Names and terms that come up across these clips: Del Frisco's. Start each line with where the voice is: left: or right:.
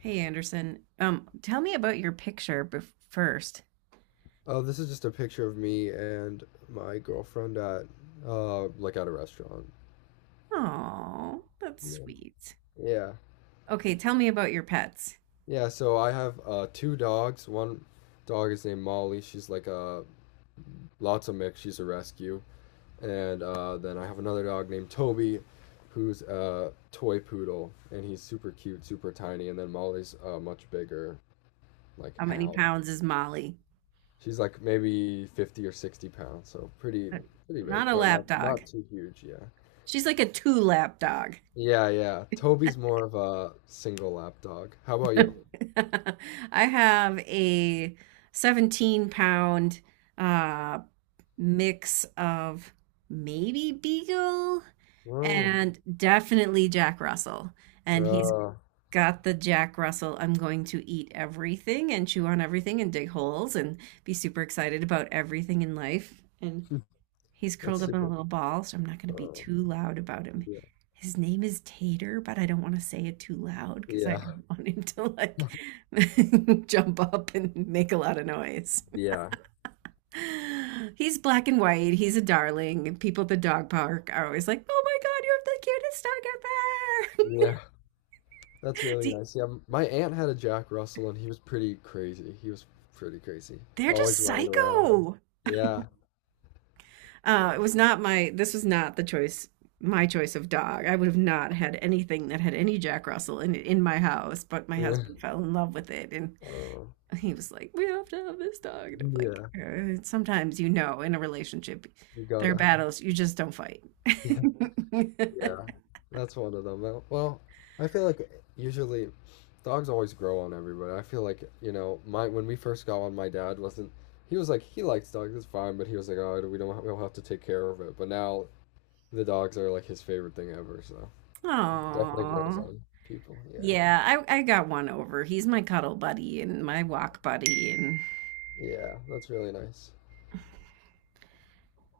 right: Hey Anderson, tell me about your picture bef first.
left: Oh, this is just a picture of me and my girlfriend at like at a restaurant.
right: Oh, that's
left: Yeah.
right: sweet.
left: Yeah.
right: Okay, tell me about your pets.
left: Yeah, so I have two dogs. One dog is named Molly. She's like a lots of mix. She's a rescue. And then I have another dog named Toby who's a toy poodle and he's super cute, super tiny, and then Molly's a much bigger like
right: How many
left: hound.
right: pounds is Molly?
left: She's like maybe 50 or 60 pounds, so pretty
right: Uh,
left: pretty big,
right: Not a
left: but
right: lap
left: not
right: dog.
left: not too huge, yeah.
right: She's like a two lap dog.
left: Yeah, yeah. Toby's more of a single lap dog. How about you?
right: I have a 17 pound uh mix of maybe Beagle
left: Oh,
right: and definitely Jack Russell. And he's
left: oh,
right: got the Jack Russell, I'm going to eat everything and chew on everything and dig holes and be super excited about everything in life. And he's
left: that's
right: curled up in a
left: super.
right: little ball, so I'm not going to be
left: Oh,
right: too loud about him.
left: yeah,
right: His name is Tater, but I don't want to say it too loud because I
left: yeah,
right: don't want him to like jump up and make a lot of noise.
left: yeah,
right: He's black and white. He's a darling. And People at the dog park are always like, "Oh my God, you have the cutest dog
left: yeah. That's really
right: ever!"
left: nice. Yeah, my aunt had a Jack Russell, and he was pretty crazy. He was pretty crazy,
right: They're
left: always
right: just
left: running around.
right: psycho.
left: Yeah.
right: It
left: Yeah.
right: was not my. This was not the choice. My choice of dog. I would have not had anything that had any Jack Russell in my house, but my husband fell in love with it, and
left: Oh,
right: he was like, "We have to have this dog." And I'm
left: yeah,
right: like, "Sometimes, you know, in a relationship,
left: you
right: there are
left: gotta.
right: battles you just don't fight."
left: Yeah. Yeah, that's one of them. Well, I feel like usually dogs always grow on everybody. I feel like, you know, my when we first got one, my dad wasn't he was like he likes dogs, it's fine, but he was like, "Oh, we don't we'll have to take care of it." But now the dogs are like his favorite thing ever, so it definitely grows
right: Aww.
left: on people. Yeah.
right: Yeah, I got one over. He's my cuddle buddy and my walk buddy. And
left: Yeah, that's really nice.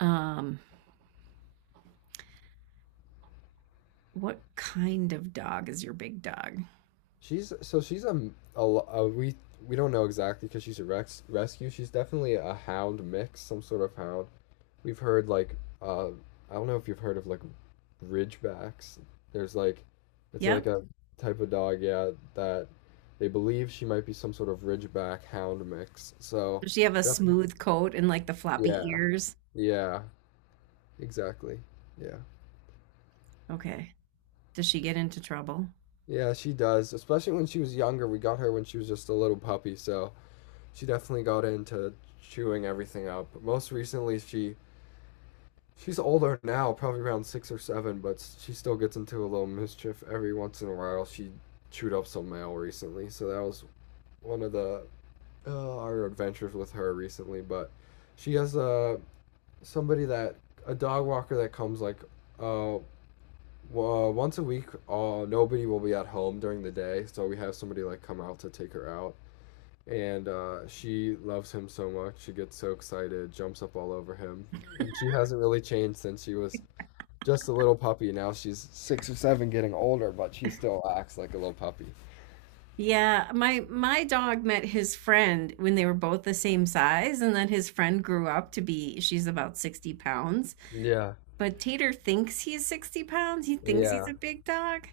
right: um, what kind of dog is your big dog?
left: She's so she's a we don't know exactly because she's a rex rescue. She's definitely a hound mix, some sort of hound. We've heard like uh I don't know if you've heard of like Ridgebacks. There's like, it's like
right: Yep.
left: a type of dog, yeah, that they believe she might be some sort of Ridgeback hound mix. So,
right: Does she have a
left: yep.
right: smooth coat and like the floppy
left: Yeah,
right: ears?
left: yeah, exactly. Yeah.
right: Okay. Does she get into trouble?
left: Yeah, she does. Especially when she was younger. We got her when she was just a little puppy, so she definitely got into chewing everything up. But most recently, she's older now, probably around six or seven, but she still gets into a little mischief every once in a while. She chewed up some mail recently, so that was one of the our adventures with her recently, but she has a somebody that a dog walker that comes like uh, once a week. Nobody will be at home during the day, so we have somebody like come out to take her out, and she loves him so much. She gets so excited, jumps up all over him, and she hasn't really changed since she was just a little puppy. Now she's six or seven, getting older, but she still acts like a little puppy.
right: Yeah, my dog met his friend when they were both the same size, and then his friend grew up to be she's about 60 pounds,
left: Yeah,
right: but Tater thinks he's 60 pounds. He thinks he's
left: yeah,
right: a big dog,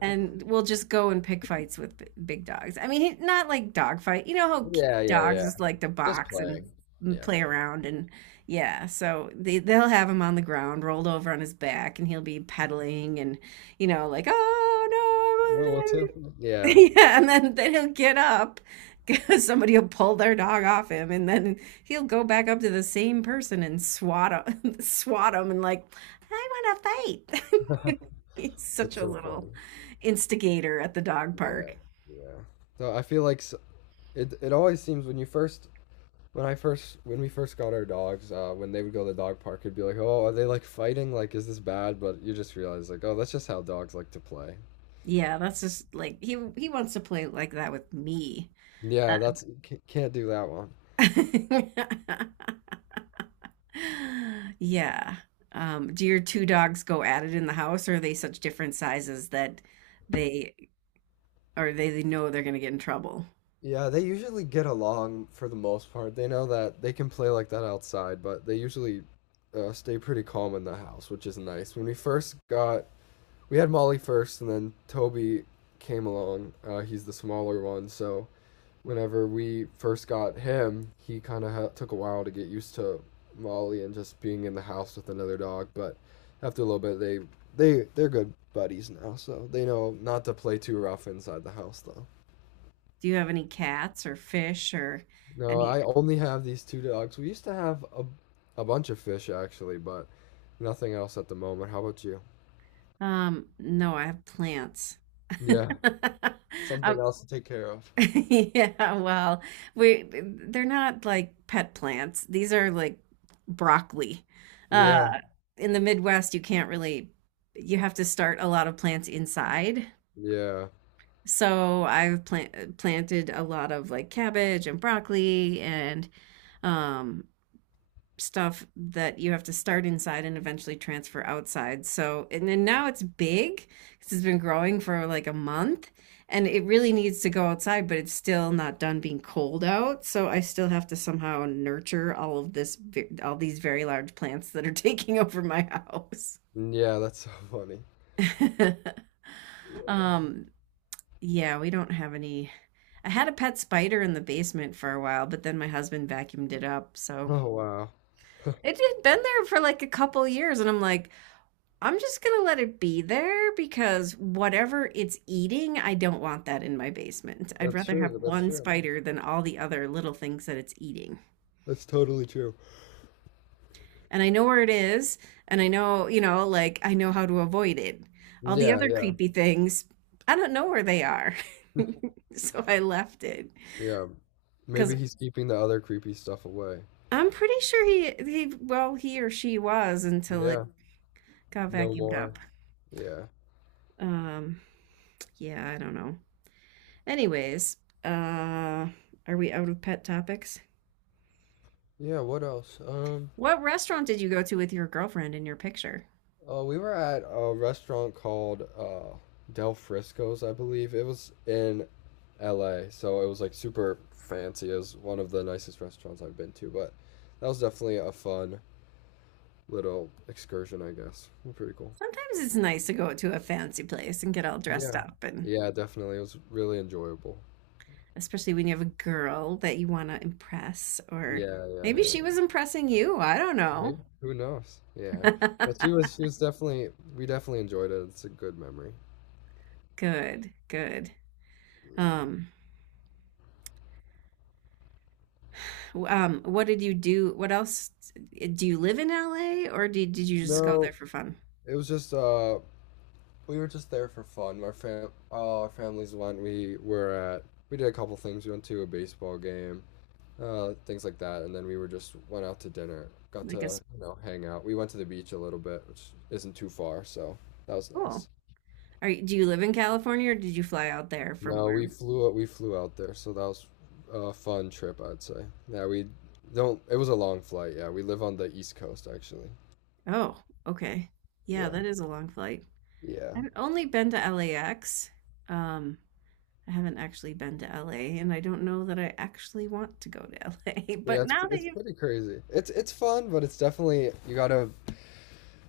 right: and we will just go and pick fights with big dogs. I mean, not like dog fight. You know how
left: yeah, yeah,
right: dogs
left: yeah.
right: just like to
left: Just
right: box
left: playing.
right: and
left: Yeah.
right: play around and yeah. So they'll have him on the ground, rolled over on his back, and he'll be pedaling and, you know, like, oh no.
left: Bro, what's happening? Yeah,
right: Yeah, and then he'll get up because somebody will pull their dog off him, and then he'll go back up to the same person and swat him, swat him, and like, I want to fight. He's such
left: that's
right: a
left: so
right: little
left: funny.
right: instigator at the dog
left: Yeah,
right: park.
left: yeah. So I feel like it always seems when you first, when I first, when we first got our dogs, when they would go to the dog park, it'd be like, oh, are they like fighting? Like, is this bad? But you just realize like, oh, that's just how dogs like to play.
right: Yeah, that's just like he wants to play like that with me. Uh,
left: Yeah, that's can't do that one.
right: Yeah. Do your two dogs go at it in the house, or are they such different sizes that they? they know they're going to get in trouble.
left: Yeah, they usually get along for the most part. They know that they can play like that outside, but they usually stay pretty calm in the house, which is nice. When we first got we had Molly first, and then Toby came along. He's the smaller one, so whenever we first got him, he kind of took a while to get used to Molly and just being in the house with another dog. But after a little bit, they're good buddies now, so they know not to play too rough inside the house though.
right: Do you have any cats or fish or
left: No,
right: any?
left: I only have these two dogs. We used to have a bunch of fish actually, but nothing else at the moment. How about you?
right: No, I have plants.
left: Yeah, something
right: Um,
left: else to take care of.
right: yeah, well, we they're not like pet plants. These are like broccoli.
left: Yeah,
right: Uh, in the Midwest, you can't really, you have to start a lot of plants inside.
left: yeah.
right: So planted a lot of like cabbage and broccoli and um stuff that you have to start inside and eventually transfer outside. So, and then now it's big because it's been growing for like a month and it really needs to go outside, but it's still not done being cold out. So I still have to somehow nurture all these very large plants that are taking over my house.
left: Mm, yeah, that's so funny. Yeah.
right: um, yeah, we don't have any. I had a pet spider in the basement for a while, but then my husband vacuumed it up. So
left: Oh wow.
right: it had been there for like a couple years, and I'm like, I'm just going to let it be there because whatever it's eating, I don't want that in my basement. I'd
left: That's
right: rather have
left: true. That's
right: one
left: true.
right: spider than all the other little things that it's eating.
left: That's totally true.
right: And I know where it is, and I know, you know, like, I know how to avoid it. All the
left: Yeah,
right: other
left: yeah,
right: creepy things, I don't know where they are. So I left it
left: yeah.
right: because
left: Maybe he's keeping the other creepy stuff away.
right: I'm pretty sure he well, he or she was until it
left: Yeah,
right: got
left: no
right: vacuumed
left: more.
right: up.
left: Yeah.
right: Um, yeah, I don't know. Anyways, uh, are we out of pet topics?
left: Yeah, what else?
right: What restaurant did you go to with your girlfriend in your picture?
left: We were at a restaurant called Del Frisco's, I believe. It was in LA, so it was like super fancy. It was one of the nicest restaurants I've been to, but that was definitely a fun little excursion, I guess. Pretty cool.
right: Sometimes it's nice to go to a fancy place and get all dressed
left: Yeah.
right: up, and
left: Yeah, definitely. It was really enjoyable.
right: especially when you have a girl that you want to impress, or
left: Yeah, yeah,
right: maybe
left: yeah.
right: she was impressing you. I don't know.
left: Maybe. Who knows? Yeah. But she was she was definitely we definitely enjoyed it. It's a good memory.
right: Good, good. Um, what did you do? What else? Do you live in LA, or did you just go there
left: No,
right: for fun?
left: it was just we were just there for fun. Our fam all our families went. We were at we did a couple things. We went to a baseball game, things like that, and then we were just went out to dinner. Got
right: Like a
left: to, you know, hang out. We went to the beach a little bit, which isn't too far, so that was
right: school?
left: nice.
right: Do you live in California, or did you fly out there from
left: No, we
right: where?
left: flew we flew out there, so that was a fun trip, I'd say. Yeah, we don't it was a long flight. Yeah, we live on the East Coast actually.
right: Oh, okay. Yeah,
left: Yeah.
right: that is a long flight.
left: Yeah.
right: I've only been to LAX. Um, I haven't actually been to LA, and I don't know that I actually want to go to LA.
left: Yeah,
right: But
left: it's
right: now that
left: it's
right: you
left: pretty crazy. It's fun, but it's definitely you gotta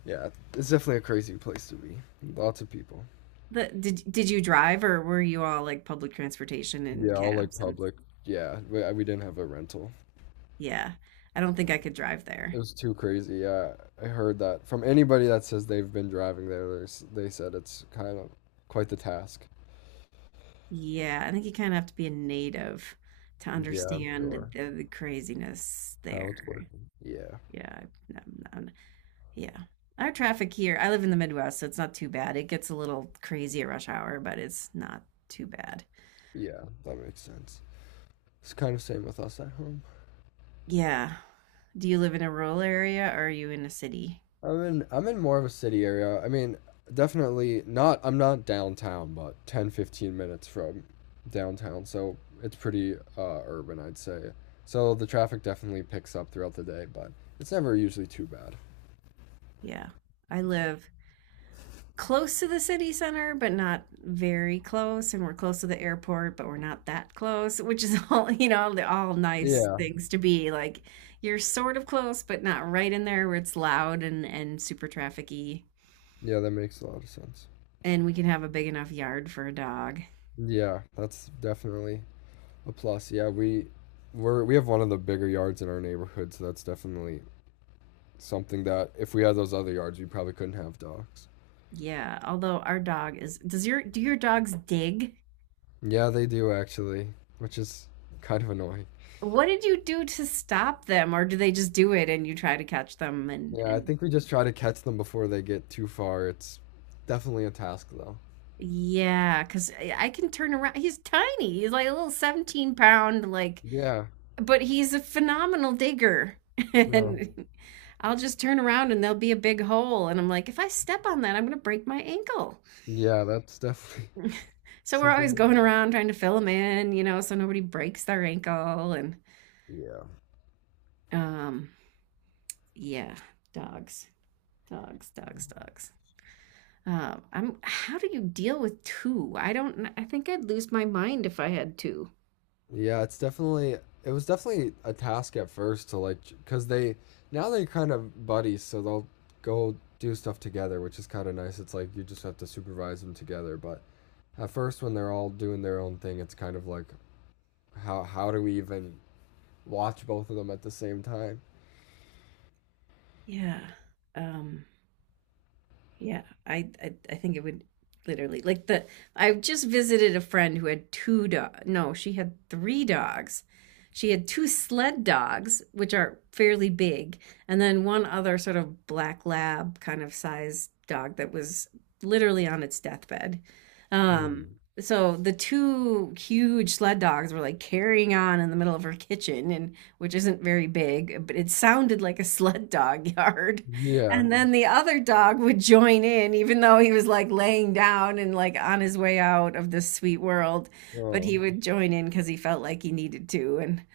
left: yeah, it's definitely a crazy place to be. Lots of people.
right: the did you drive or were you all like public transportation and
left: Yeah, all like
right: cabs and
left: public. Yeah, we didn't have a rental.
right: yeah, I don't think I could drive there.
left: It was too crazy. Yeah, I heard that from anybody that says they've been driving there. They said it's kind of quite the task.
right: Yeah, I think you kind of have to be a native to
left: Yeah, I'm
right: understand
left: sure.
right: the craziness
left: How it's
right: there.
left: working. Yeah,
right: Yeah, I- no, no. Yeah. Our traffic here, I live in the Midwest, so it's not too bad. It gets a little crazy at rush hour, but it's not too bad.
left: yeah, that makes sense. It's kind of same with us at home.
right: Yeah. Do you live in a rural area or are you in a city?
left: I'm in more of a city area. I mean, definitely not. I'm not downtown, but 10, 15 minutes from downtown, so it's pretty urban, I'd say. So the traffic definitely picks up throughout the day, but it's never usually too bad.
right: Yeah. I live close to the city center, but not very close. And we're close to the airport, but we're not that close, which is all, you know, all nice
left: Yeah,
right: things to be. Like, you're sort of close, but not right in there where it's loud and super trafficy.
left: yeah, that makes a lot of sense.
right: And we can have a big enough yard for a dog.
left: Yeah, that's definitely a plus. Yeah, we we're we have one of the bigger yards in our neighborhood, so that's definitely something that if we had those other yards, we probably couldn't have dogs.
right: Yeah, although does your do your dogs dig?
left: Yeah, they do actually, which is kind of annoying.
right: What did you do to stop them, or do they just do it and you try to catch them and
left: Yeah, I
right: and
left: think we just try to catch them before they get too far. It's definitely a task though.
right: yeah, because I can turn around. He's tiny. He's like a little 17 pound, like,
left: Yeah.
right: but he's a phenomenal digger.
left: No.
right: And I'll just turn around and there'll be a big hole. And I'm like, if I step on that, I'm gonna break my ankle.
left: Yeah, that's definitely
right: So we're
left: something.
right: always
left: That,
right: going around trying to fill them in, you know, so nobody breaks their ankle. And
left: yeah.
right: um, yeah, dogs. Dogs, dogs, dogs. I'm. How do you deal with two? I don't. I think I'd lose my mind if I had two.
left: Yeah, it was definitely a task at first to like because they now they're kind of buddies, so they'll go do stuff together, which is kind of nice. It's like you just have to supervise them together, but at first when they're all doing their own thing, it's kind of like how do we even watch both of them at the same time?
right: Yeah. Um. Yeah, I think it would literally like the I just visited a friend who had two dog. No, she had three dogs. She had two sled dogs, which are fairly big, and then one other sort of black lab kind of size dog that was literally on its deathbed. Um,
left: Hmm.
right: so the two huge sled dogs were like carrying on in the middle of her kitchen, and which isn't very big, but it sounded like a sled dog yard.
left: Yeah.
right: And then the other dog would join in, even though he was like laying down and like on his way out of this sweet world. But he
left: Oh.
right: would join in because he felt like he needed to. And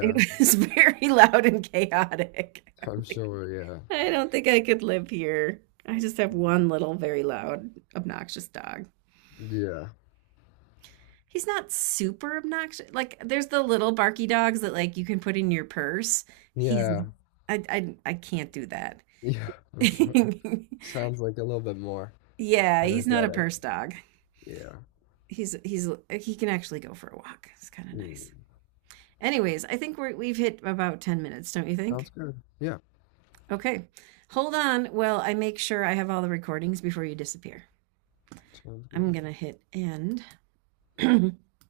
right: it was very loud and chaotic. I'm
left: I'm
right: like,
left: sure. Yeah.
right: I don't think I could live here. I just have one little, very loud, obnoxious dog.
left: Yeah.
right: He's not super obnoxious. Like, there's the little barky dogs that like you can put in your purse. He's,
left: Yeah.
right: I can't do that.
left: Yeah. I'm sure. Sounds like a little bit more
right: Yeah, he's not a
left: energetic.
right: purse dog.
left: Yeah.
right: he's he's he can actually go for a walk. It's kind of
left: Hmm.
right: nice. Anyways, I think we've hit about 10 minutes, don't you
left: Sounds
right: think?
left: good. Yeah,
right: Okay. Hold on while I make sure I have all the recordings before you disappear.
left: sounds
right: I'm
left: good.
right: going to hit end.